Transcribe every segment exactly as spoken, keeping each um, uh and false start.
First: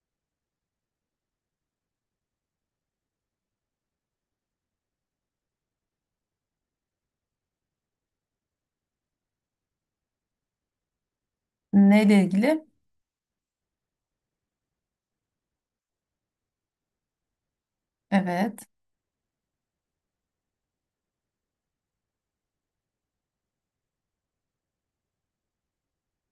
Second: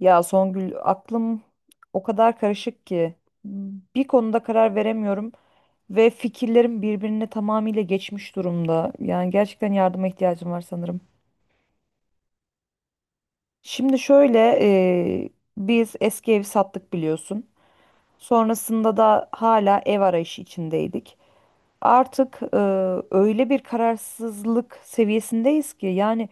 Ya Songül aklım o kadar karışık ki bir konuda karar veremiyorum ve fikirlerim birbirine tamamıyla geçmiş durumda. Yani gerçekten yardıma ihtiyacım var sanırım. Neyle ilgili? Şimdi şöyle, e, biz eski evi sattık biliyorsun. Evet. Sonrasında da hala ev arayışı içindeydik. Artık e, öyle bir kararsızlık seviyesindeyiz ki. Yani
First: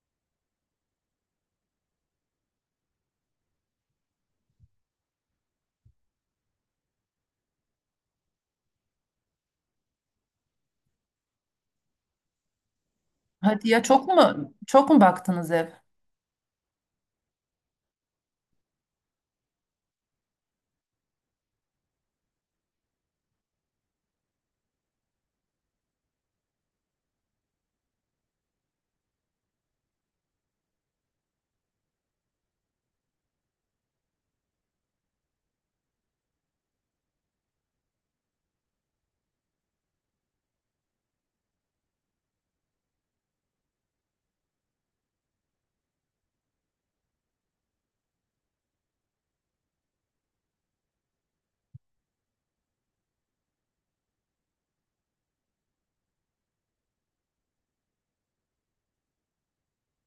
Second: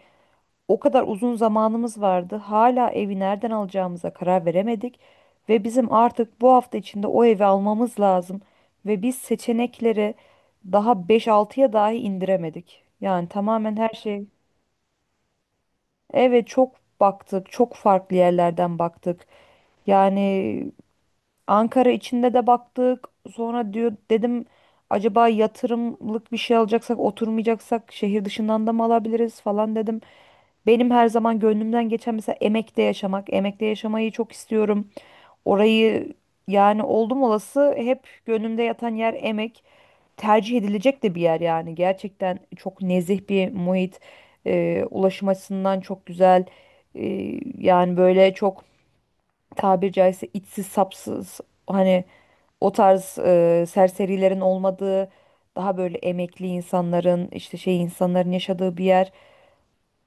o kadar uzun zamanımız vardı, hala evi nereden alacağımıza karar veremedik ve bizim artık bu hafta içinde o evi almamız lazım ve biz seçenekleri daha beş altıya dahi indiremedik. Yani Hadi tamamen ya, her çok şey. mu çok mu baktınız ev? Evet, çok baktık, çok farklı yerlerden baktık. Yani Ankara içinde de baktık. Sonra diyor dedim, acaba yatırımlık bir şey alacaksak oturmayacaksak şehir dışından da mı alabiliriz falan dedim. Benim her zaman gönlümden geçen mesela Emek'te yaşamak. Emek'te yaşamayı çok istiyorum. Orayı, yani oldum olası hep gönlümde yatan yer Emek. Tercih edilecek de bir yer yani. Gerçekten çok nezih bir muhit. Ee, ulaşım açısından çok güzel. Ee, yani böyle çok, tabiri caizse içsiz sapsız, hani o tarz e, serserilerin olmadığı, daha böyle emekli insanların, işte şey insanların yaşadığı bir yer.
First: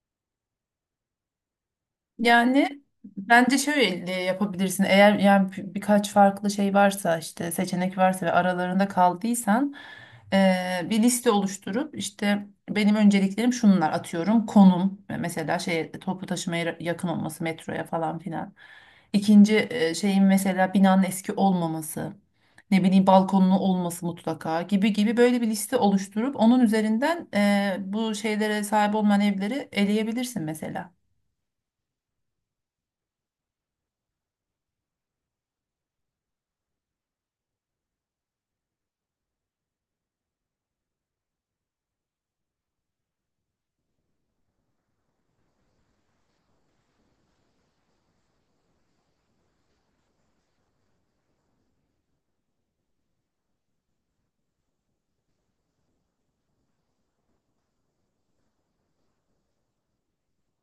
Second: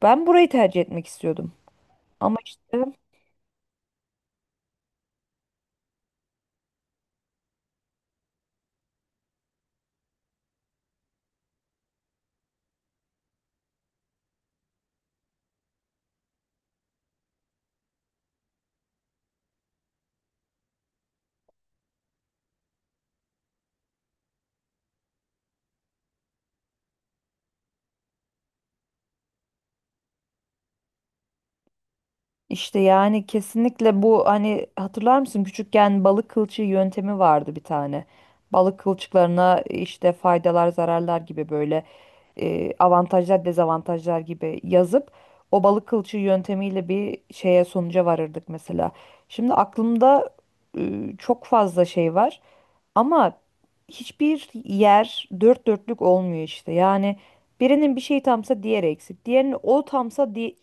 Ben burayı tercih etmek istiyordum. Ama Yani işte bence şöyle e, yapabilirsin. Eğer yani bir- birkaç farklı şey varsa işte, seçenek varsa ve aralarında kaldıysan eee, bir liste oluşturup işte benim önceliklerim şunlar, atıyorum konum mesela, şey toplu taşımaya yakın olması, metroya falan filan. İkinci eee, şeyin mesela binanın eski olmaması, ne bileyim balkonlu olması mutlaka gibi gibi, böyle bir liste oluşturup onun üzerinden eee, bu şeylere sahip olmayan evleri eleyebilirsin mesela. İşte yani kesinlikle bu, hani hatırlar mısın küçükken balık kılçığı yöntemi vardı bir tane. Balık kılçıklarına işte faydalar, zararlar gibi, böyle e, avantajlar, dezavantajlar gibi yazıp o balık kılçığı yöntemiyle bir şeye, sonuca varırdık mesela. Şimdi aklımda e, çok fazla şey var ama hiçbir yer dört dörtlük olmuyor işte. Yani birinin bir şeyi tamsa diğeri eksik. Diğerinin o tamsa di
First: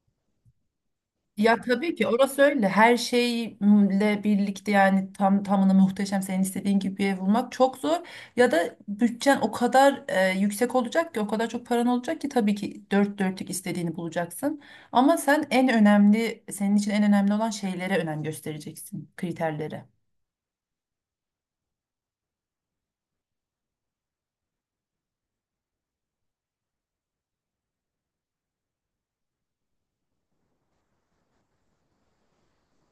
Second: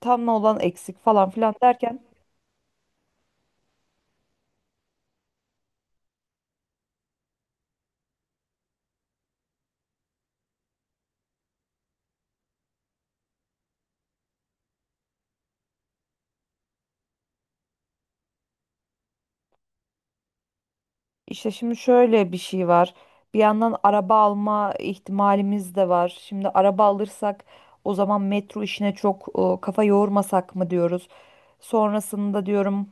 tam olan eksik falan filan Ya tabii derken, ki orası öyle. Her şeyle birlikte yani tam tamına muhteşem senin istediğin gibi bir ev bulmak çok zor. Ya da bütçen o kadar e, yüksek olacak ki, o kadar çok paran olacak ki tabii ki dört dörtlük istediğini bulacaksın. Ama sen en önemli, senin için en önemli olan şeylere önem göstereceksin, kriterlere. işte şimdi şöyle bir şey var. Bir yandan araba alma ihtimalimiz de var. Şimdi araba alırsak o zaman metro işine çok e, kafa yormasak mı diyoruz. Sonrasında diyorum,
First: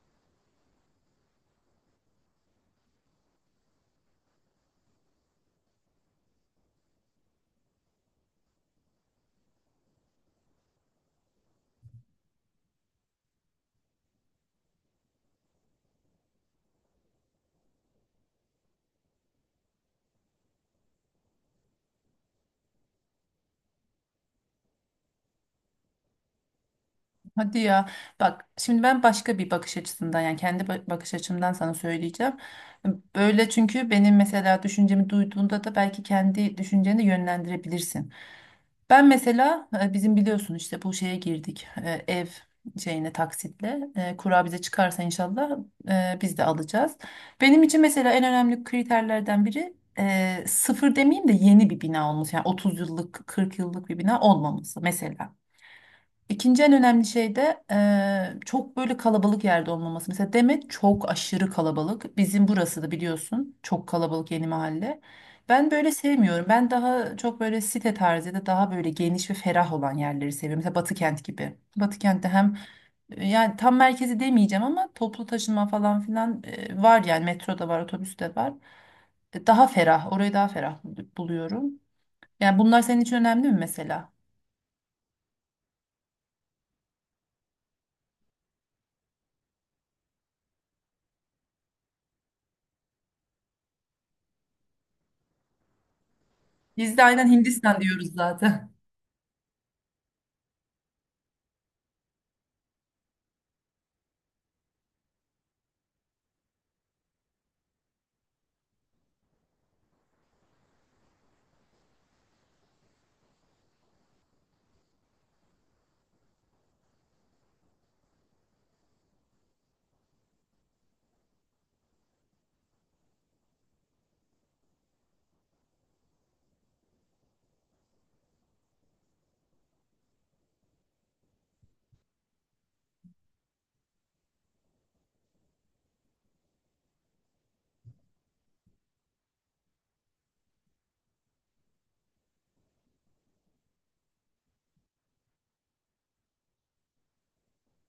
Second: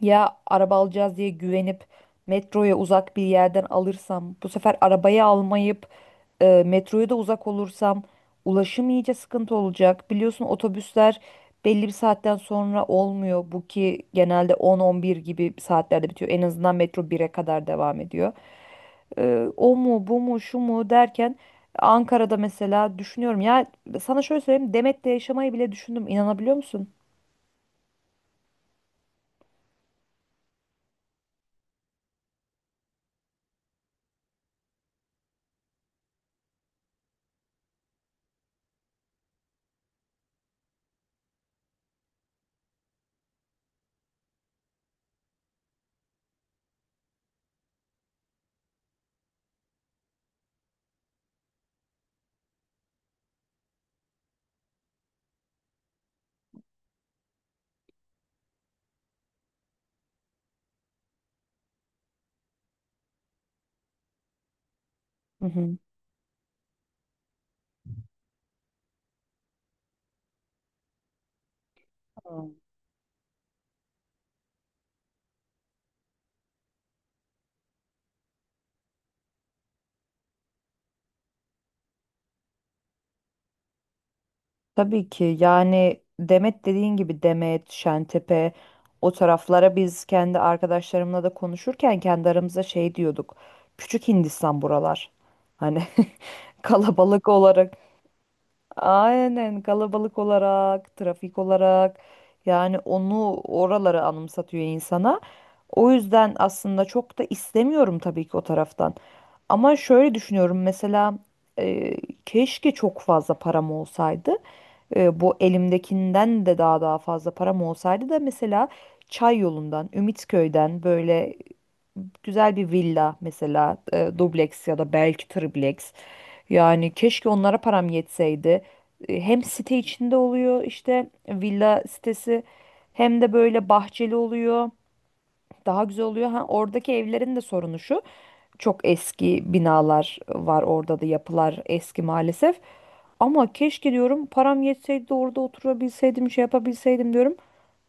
ya araba alacağız diye güvenip metroya uzak bir yerden alırsam, bu sefer arabayı almayıp e, metroya da uzak olursam ulaşım iyice sıkıntı olacak. Biliyorsun otobüsler belli bir saatten sonra olmuyor. Bu ki genelde on on bir gibi saatlerde bitiyor. En azından metro bire kadar devam ediyor. E, o mu bu mu şu mu derken, Ankara'da mesela düşünüyorum. Ya sana şöyle söyleyeyim, Demet'te yaşamayı bile düşündüm. İnanabiliyor musun? Hadi ya, bak şimdi ben başka bir bakış açısından, yani kendi ba- bakış açımdan sana söyleyeceğim. Böyle, çünkü benim mesela düşüncemi duyduğunda da belki kendi düşünceni de yönlendirebilirsin. Ben mesela e, bizim biliyorsun işte bu şeye girdik, e, ev şeyine taksitle, E, kura bize çıkarsa inşallah e, biz de alacağız. Benim için mesela en önemli kriterlerden biri e, sıfır demeyeyim de yeni bir bina olması, yani otuz yıllık kırk yıllık bir bina olmaması mesela. İkinci en önemli şey de eee, çok böyle kalabalık yerde olmaması. Mesela Demet çok aşırı kalabalık. Bizim burası da biliyorsun çok kalabalık, yeni mahalle. Ben Hı böyle sevmiyorum. Ben daha çok böyle site tarzı ya da daha böyle geniş ve ferah olan yerleri seviyorum. Mesela Batıkent gibi. Batıkent'te hı. hem e, yani tam merkezi demeyeceğim ama toplu taşıma falan filan e, var, yani metro da var, otobüs de var. E, daha ferah, orayı daha ferah buluyorum. Yani bunlar senin için önemli mi mesela? Tabii ki yani Demet, dediğin gibi Demet, Şentepe, o taraflara biz kendi arkadaşlarımla da konuşurken kendi aramızda şey diyorduk. Küçük Hindistan buralar. Hani Biz de kalabalık aynen olarak. Hindistan diyoruz zaten. Aynen, kalabalık olarak, trafik olarak, yani onu, oraları anımsatıyor insana. O yüzden aslında çok da istemiyorum tabii ki o taraftan. Ama şöyle düşünüyorum mesela, e, keşke çok fazla param olsaydı. E, bu elimdekinden de daha daha fazla param olsaydı da mesela Çay yolundan, Ümitköy'den böyle güzel bir villa mesela, e, dubleks ya da belki tripleks. Yani keşke onlara param yetseydi. E, Hem site içinde oluyor, işte villa sitesi, hem de böyle bahçeli oluyor. Daha güzel oluyor. Ha, oradaki evlerin de sorunu şu: çok eski binalar var orada da, yapılar eski maalesef. Ama keşke diyorum, param yetseydi de orada oturabilseydim, şey yapabilseydim diyorum.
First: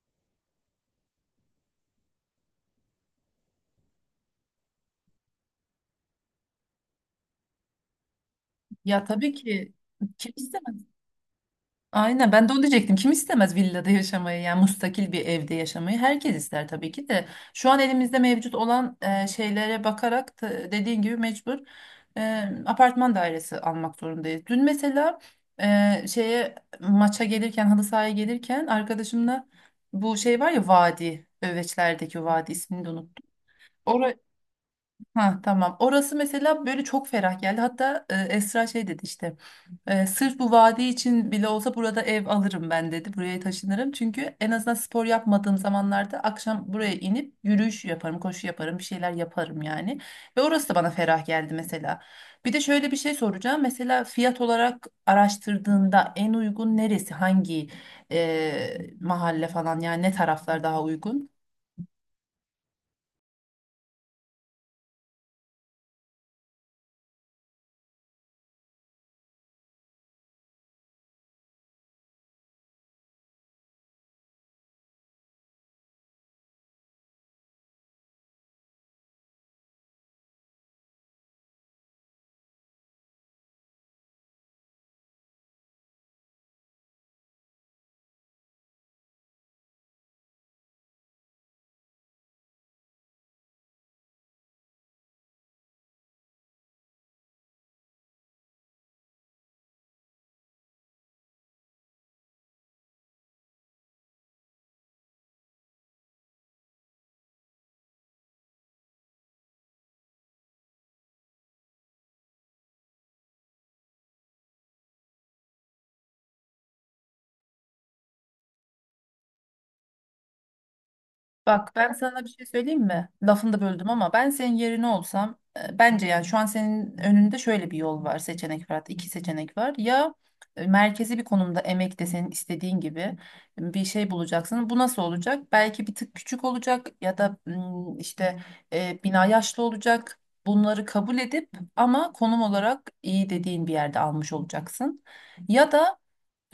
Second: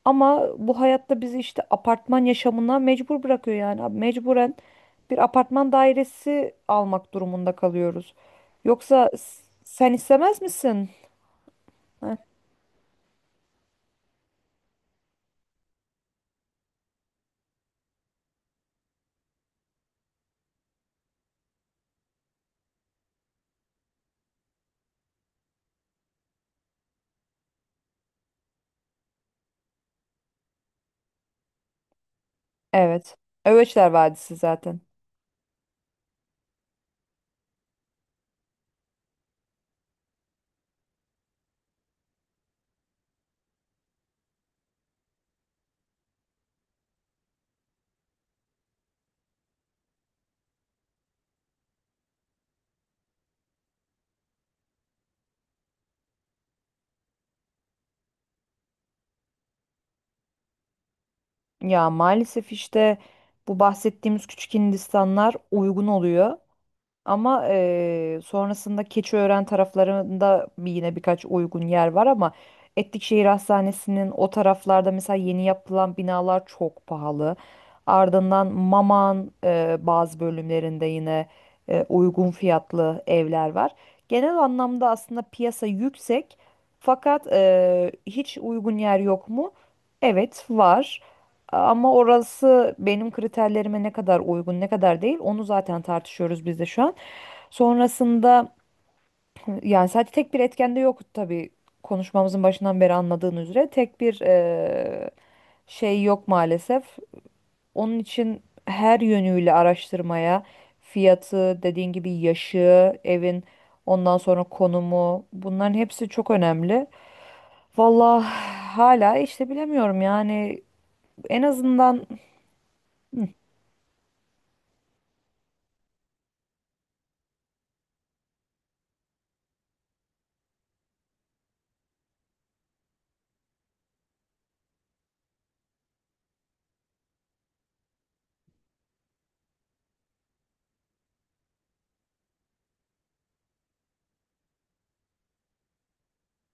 Ama bu hayatta bizi işte apartman yaşamına mecbur bırakıyor yani. Abi, mecburen bir apartman dairesi almak durumunda kalıyoruz. Ya Yoksa tabii s- ki, sen kim istemez misin? istemez? Aynen, ben de onu diyecektim. Kim istemez villada yaşamayı, yani müstakil bir evde yaşamayı? Herkes ister tabii ki de. Şu an elimizde mevcut olan e, şeylere bakarak da dediğin gibi mecbur e, apartman dairesi almak zorundayız. Dün mesela e, şeye maça gelirken, halı sahaya gelirken arkadaşımla, bu şey var ya vadi, Öveçler'deki vadi, ismini de Evet. unuttum. Öveçler Vadisi zaten. Ha tamam. Orası mesela böyle çok ferah geldi. Hatta e, Esra şey dedi işte. E, sırf bu vadi için bile olsa burada ev alırım ben dedi. Buraya taşınırım. Çünkü en azından spor yapmadığım zamanlarda akşam buraya inip yürüyüş yaparım, koşu yaparım, bir şeyler yaparım yani. Ve orası da bana ferah geldi mesela. Bir de şöyle bir şey soracağım. Mesela fiyat olarak araştırdığında en uygun neresi? Hangi e, mahalle falan, yani ne taraflar daha uygun? Ya maalesef işte bu bahsettiğimiz küçük Hindistanlar uygun oluyor. Ama eee, sonrasında Keçiören taraflarında bir- yine birkaç uygun yer var, ama Etlikşehir Hastanesi'nin o taraflarda mesela yeni yapılan binalar çok pahalı. Ardından Maman eee, bazı bölümlerinde yine eee, uygun fiyatlı evler var. Genel anlamda aslında piyasa yüksek, fakat eee, hiç uygun yer yok mu? Evet var. Ama orası benim kriterlerime ne kadar uygun, ne kadar değil, onu zaten tartışıyoruz biz de şu an. Sonrasında, yani sadece tek bir etken de yok tabii, konuşmamızın başından beri anladığın üzere tek bir eee, şey yok maalesef. Onun için her yönüyle araştırmaya, fiyatı, dediğin gibi yaşı, evin, ondan sonra konumu, bunların hepsi çok önemli. Vallahi hala işte bilemiyorum yani, en Bak ben azından. sana bir şey söyleyeyim mi? Lafını da böldüm ama ben senin yerine olsam, e, bence yani şu an senin önünde şöyle bir yol var, seçenek var, hatta iki seçenek var. Ya e, merkezi bir konumda, emek de senin istediğin gibi bir şey bulacaksın. Bu nasıl olacak? Belki bir tık küçük olacak ya da mm, işte e, bina yaşlı olacak. Bunları kabul edip ama konum olarak iyi dediğin bir yerde almış olacaksın. Ya da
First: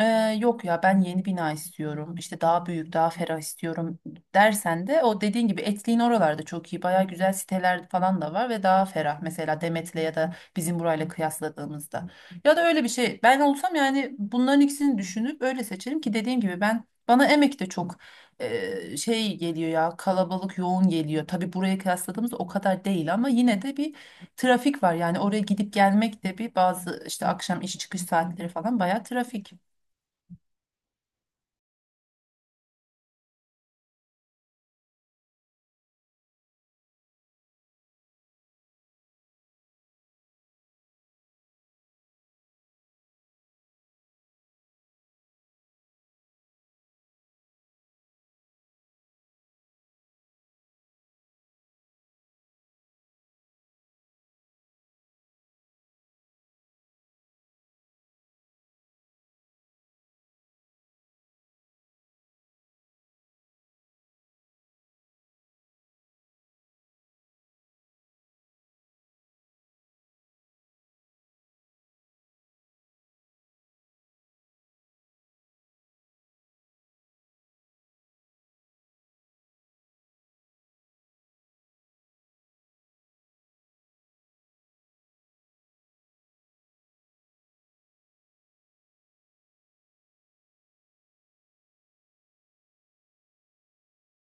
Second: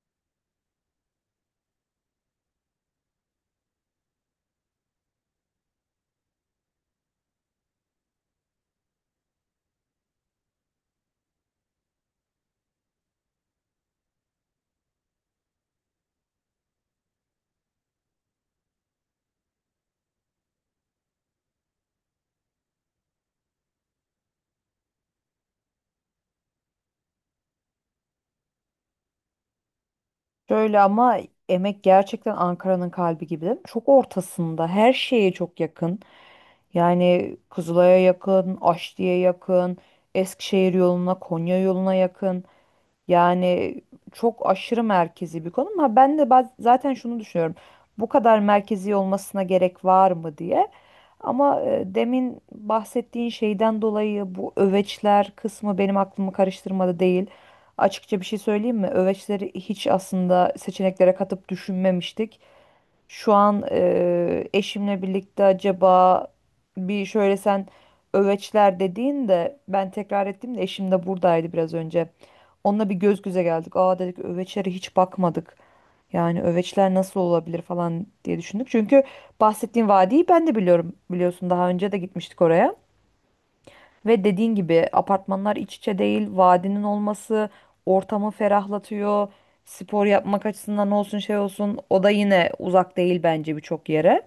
ee, yok ya ben yeni bina istiyorum işte, daha büyük daha ferah istiyorum dersen de, o dediğin gibi Etlik'in oralarda çok iyi, baya güzel siteler falan da var ve daha ferah, mesela Demet'le ya da bizim burayla kıyasladığımızda. Ya da öyle bir şey, ben olsam yani bunların ikisini düşünüp öyle seçerim. Ki dediğim gibi, ben, bana Emek de çok e, şey geliyor ya, kalabalık, yoğun geliyor. Tabii buraya kıyasladığımızda o kadar değil, ama yine de bir trafik var. Yani oraya gidip gelmek de bir, bazı işte akşam iş çıkış saatleri falan baya trafik. Şöyle ama, Emek gerçekten Ankara'nın kalbi gibi. Çok ortasında, her şeye çok yakın. Yani Kızılay'a yakın, Aşti'ye yakın, Eskişehir yoluna, Konya yoluna yakın. Yani çok aşırı merkezi bir konu. Ama ben de baz- zaten şunu düşünüyorum, bu kadar merkezi olmasına gerek var mı diye. Ama e, demin bahsettiğin şeyden dolayı bu Öveçler kısmı benim aklımı karıştırmadı değil. Açıkça bir şey söyleyeyim mi? Öveçleri hiç aslında seçeneklere katıp düşünmemiştik. Şu an e, eşimle birlikte, acaba bir şöyle, sen Öveçler dediğin de ben tekrar ettim de, eşim de buradaydı biraz önce. Onunla bir göz göze geldik. Aa, dedik, Öveçlere hiç bakmadık. Yani Öveçler nasıl olabilir falan diye düşündük. Çünkü bahsettiğim vadiyi ben de biliyorum. Biliyorsun daha önce de gitmiştik oraya. Ve dediğin gibi apartmanlar iç içe değil. Vadinin olması ortamı ferahlatıyor. Spor yapmak açısından olsun, şey olsun, o da yine uzak değil bence birçok yere.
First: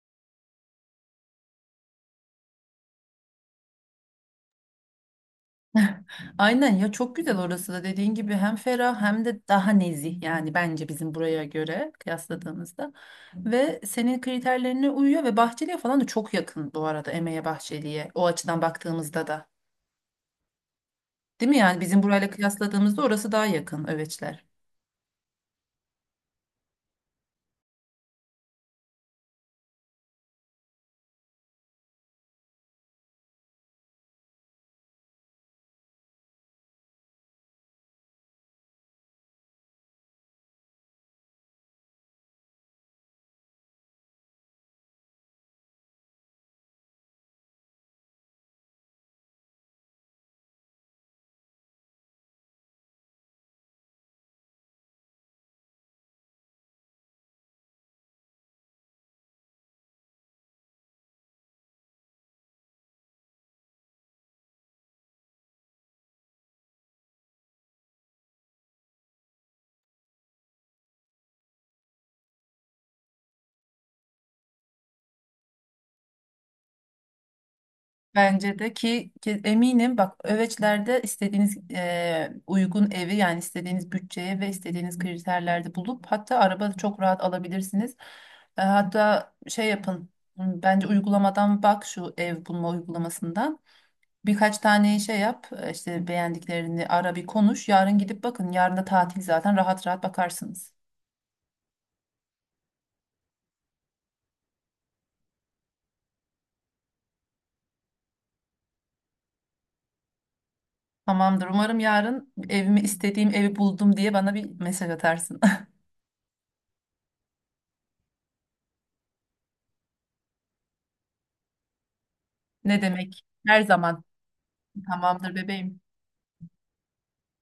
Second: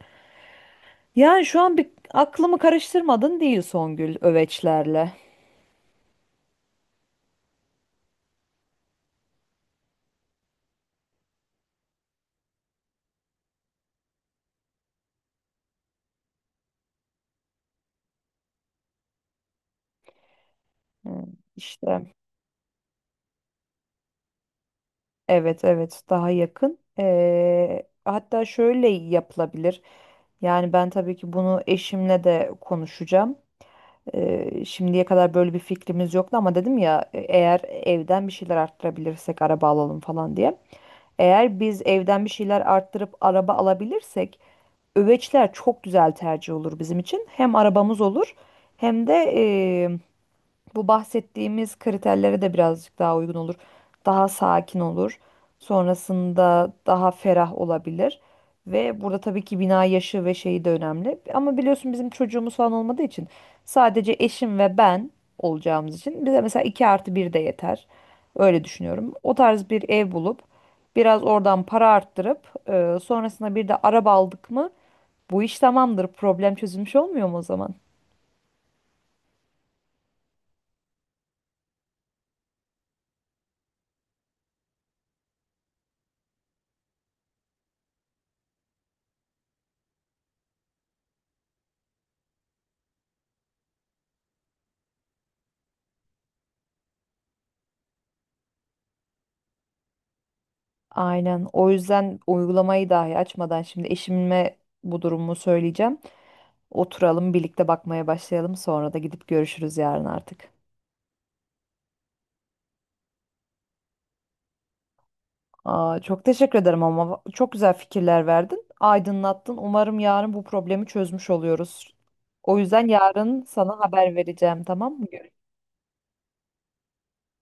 Yani şu an bir, aklımı karıştırmadın değil Songül, Öveçlerle. Aynen ya, çok güzel orası da dediğin gibi, hem ferah hem de daha nezih, yani bence bizim buraya göre kıyasladığımızda ve senin kriterlerine uyuyor. Ve Bahçeli'ye falan da çok yakın bu arada, Emeğe Bahçeli'ye, o açıdan baktığımızda da, Hı, değil mi, yani bizim işte. burayla kıyasladığımızda orası daha yakın, Öveçler. Evet evet, daha yakın. Ee, hatta şöyle yapılabilir. Yani ben tabii ki bunu eşimle de konuşacağım. Ee, şimdiye kadar böyle bir fikrimiz yoktu ama dedim ya, e, eğer evden bir şeyler arttırabilirsek araba alalım falan diye. Eğer biz evden bir şeyler arttırıp araba alabilirsek Öveçler çok güzel tercih olur bizim için. Hem arabamız olur, hem de bu bahsettiğimiz kriterlere de birazcık daha uygun olur. Daha sakin olur. Sonrasında daha ferah olabilir. Ve burada tabii ki bina yaşı ve şeyi de önemli. Ama biliyorsun bizim çocuğumuz falan olmadığı için, sadece eşim ve ben olacağımız için, bize mesela iki artı bir de yeter. Öyle düşünüyorum. O tarz bir ev bulup, biraz oradan para arttırıp, e, sonrasında bir de araba aldık mı bu iş tamamdır. Problem çözülmüş olmuyor mu o zaman? Bence de, ki, ki eminim, bak Öveçler'de istediğiniz eee, uygun evi, yani istediğiniz bütçeye ve istediğiniz kriterlerde bulup hatta araba da çok rahat alabilirsiniz. E, hatta şey yapın, m, bence uygulamadan, bak şu ev bulma uygulamasından birkaç tane şey yap, e, işte beğendiklerini ara, bir konuş, yarın gidip bakın, yarın da tatil zaten, rahat rahat bakarsınız. Aynen. O yüzden uygulamayı dahi açmadan şimdi eşime bu durumu söyleyeceğim. Oturalım, birlikte bakmaya başlayalım. Sonra da gidip görüşürüz yarın artık. Tamamdır, umarım yarın "Evimi, istediğim evi buldum" diye bana bir mesaj atarsın. Aa, çok teşekkür ederim, ama çok güzel fikirler verdin. Aydınlattın. Umarım yarın bu problemi çözmüş oluyoruz. O Ne yüzden demek, yarın her sana zaman. haber vereceğim, tamam mı? Tamamdır bebeğim.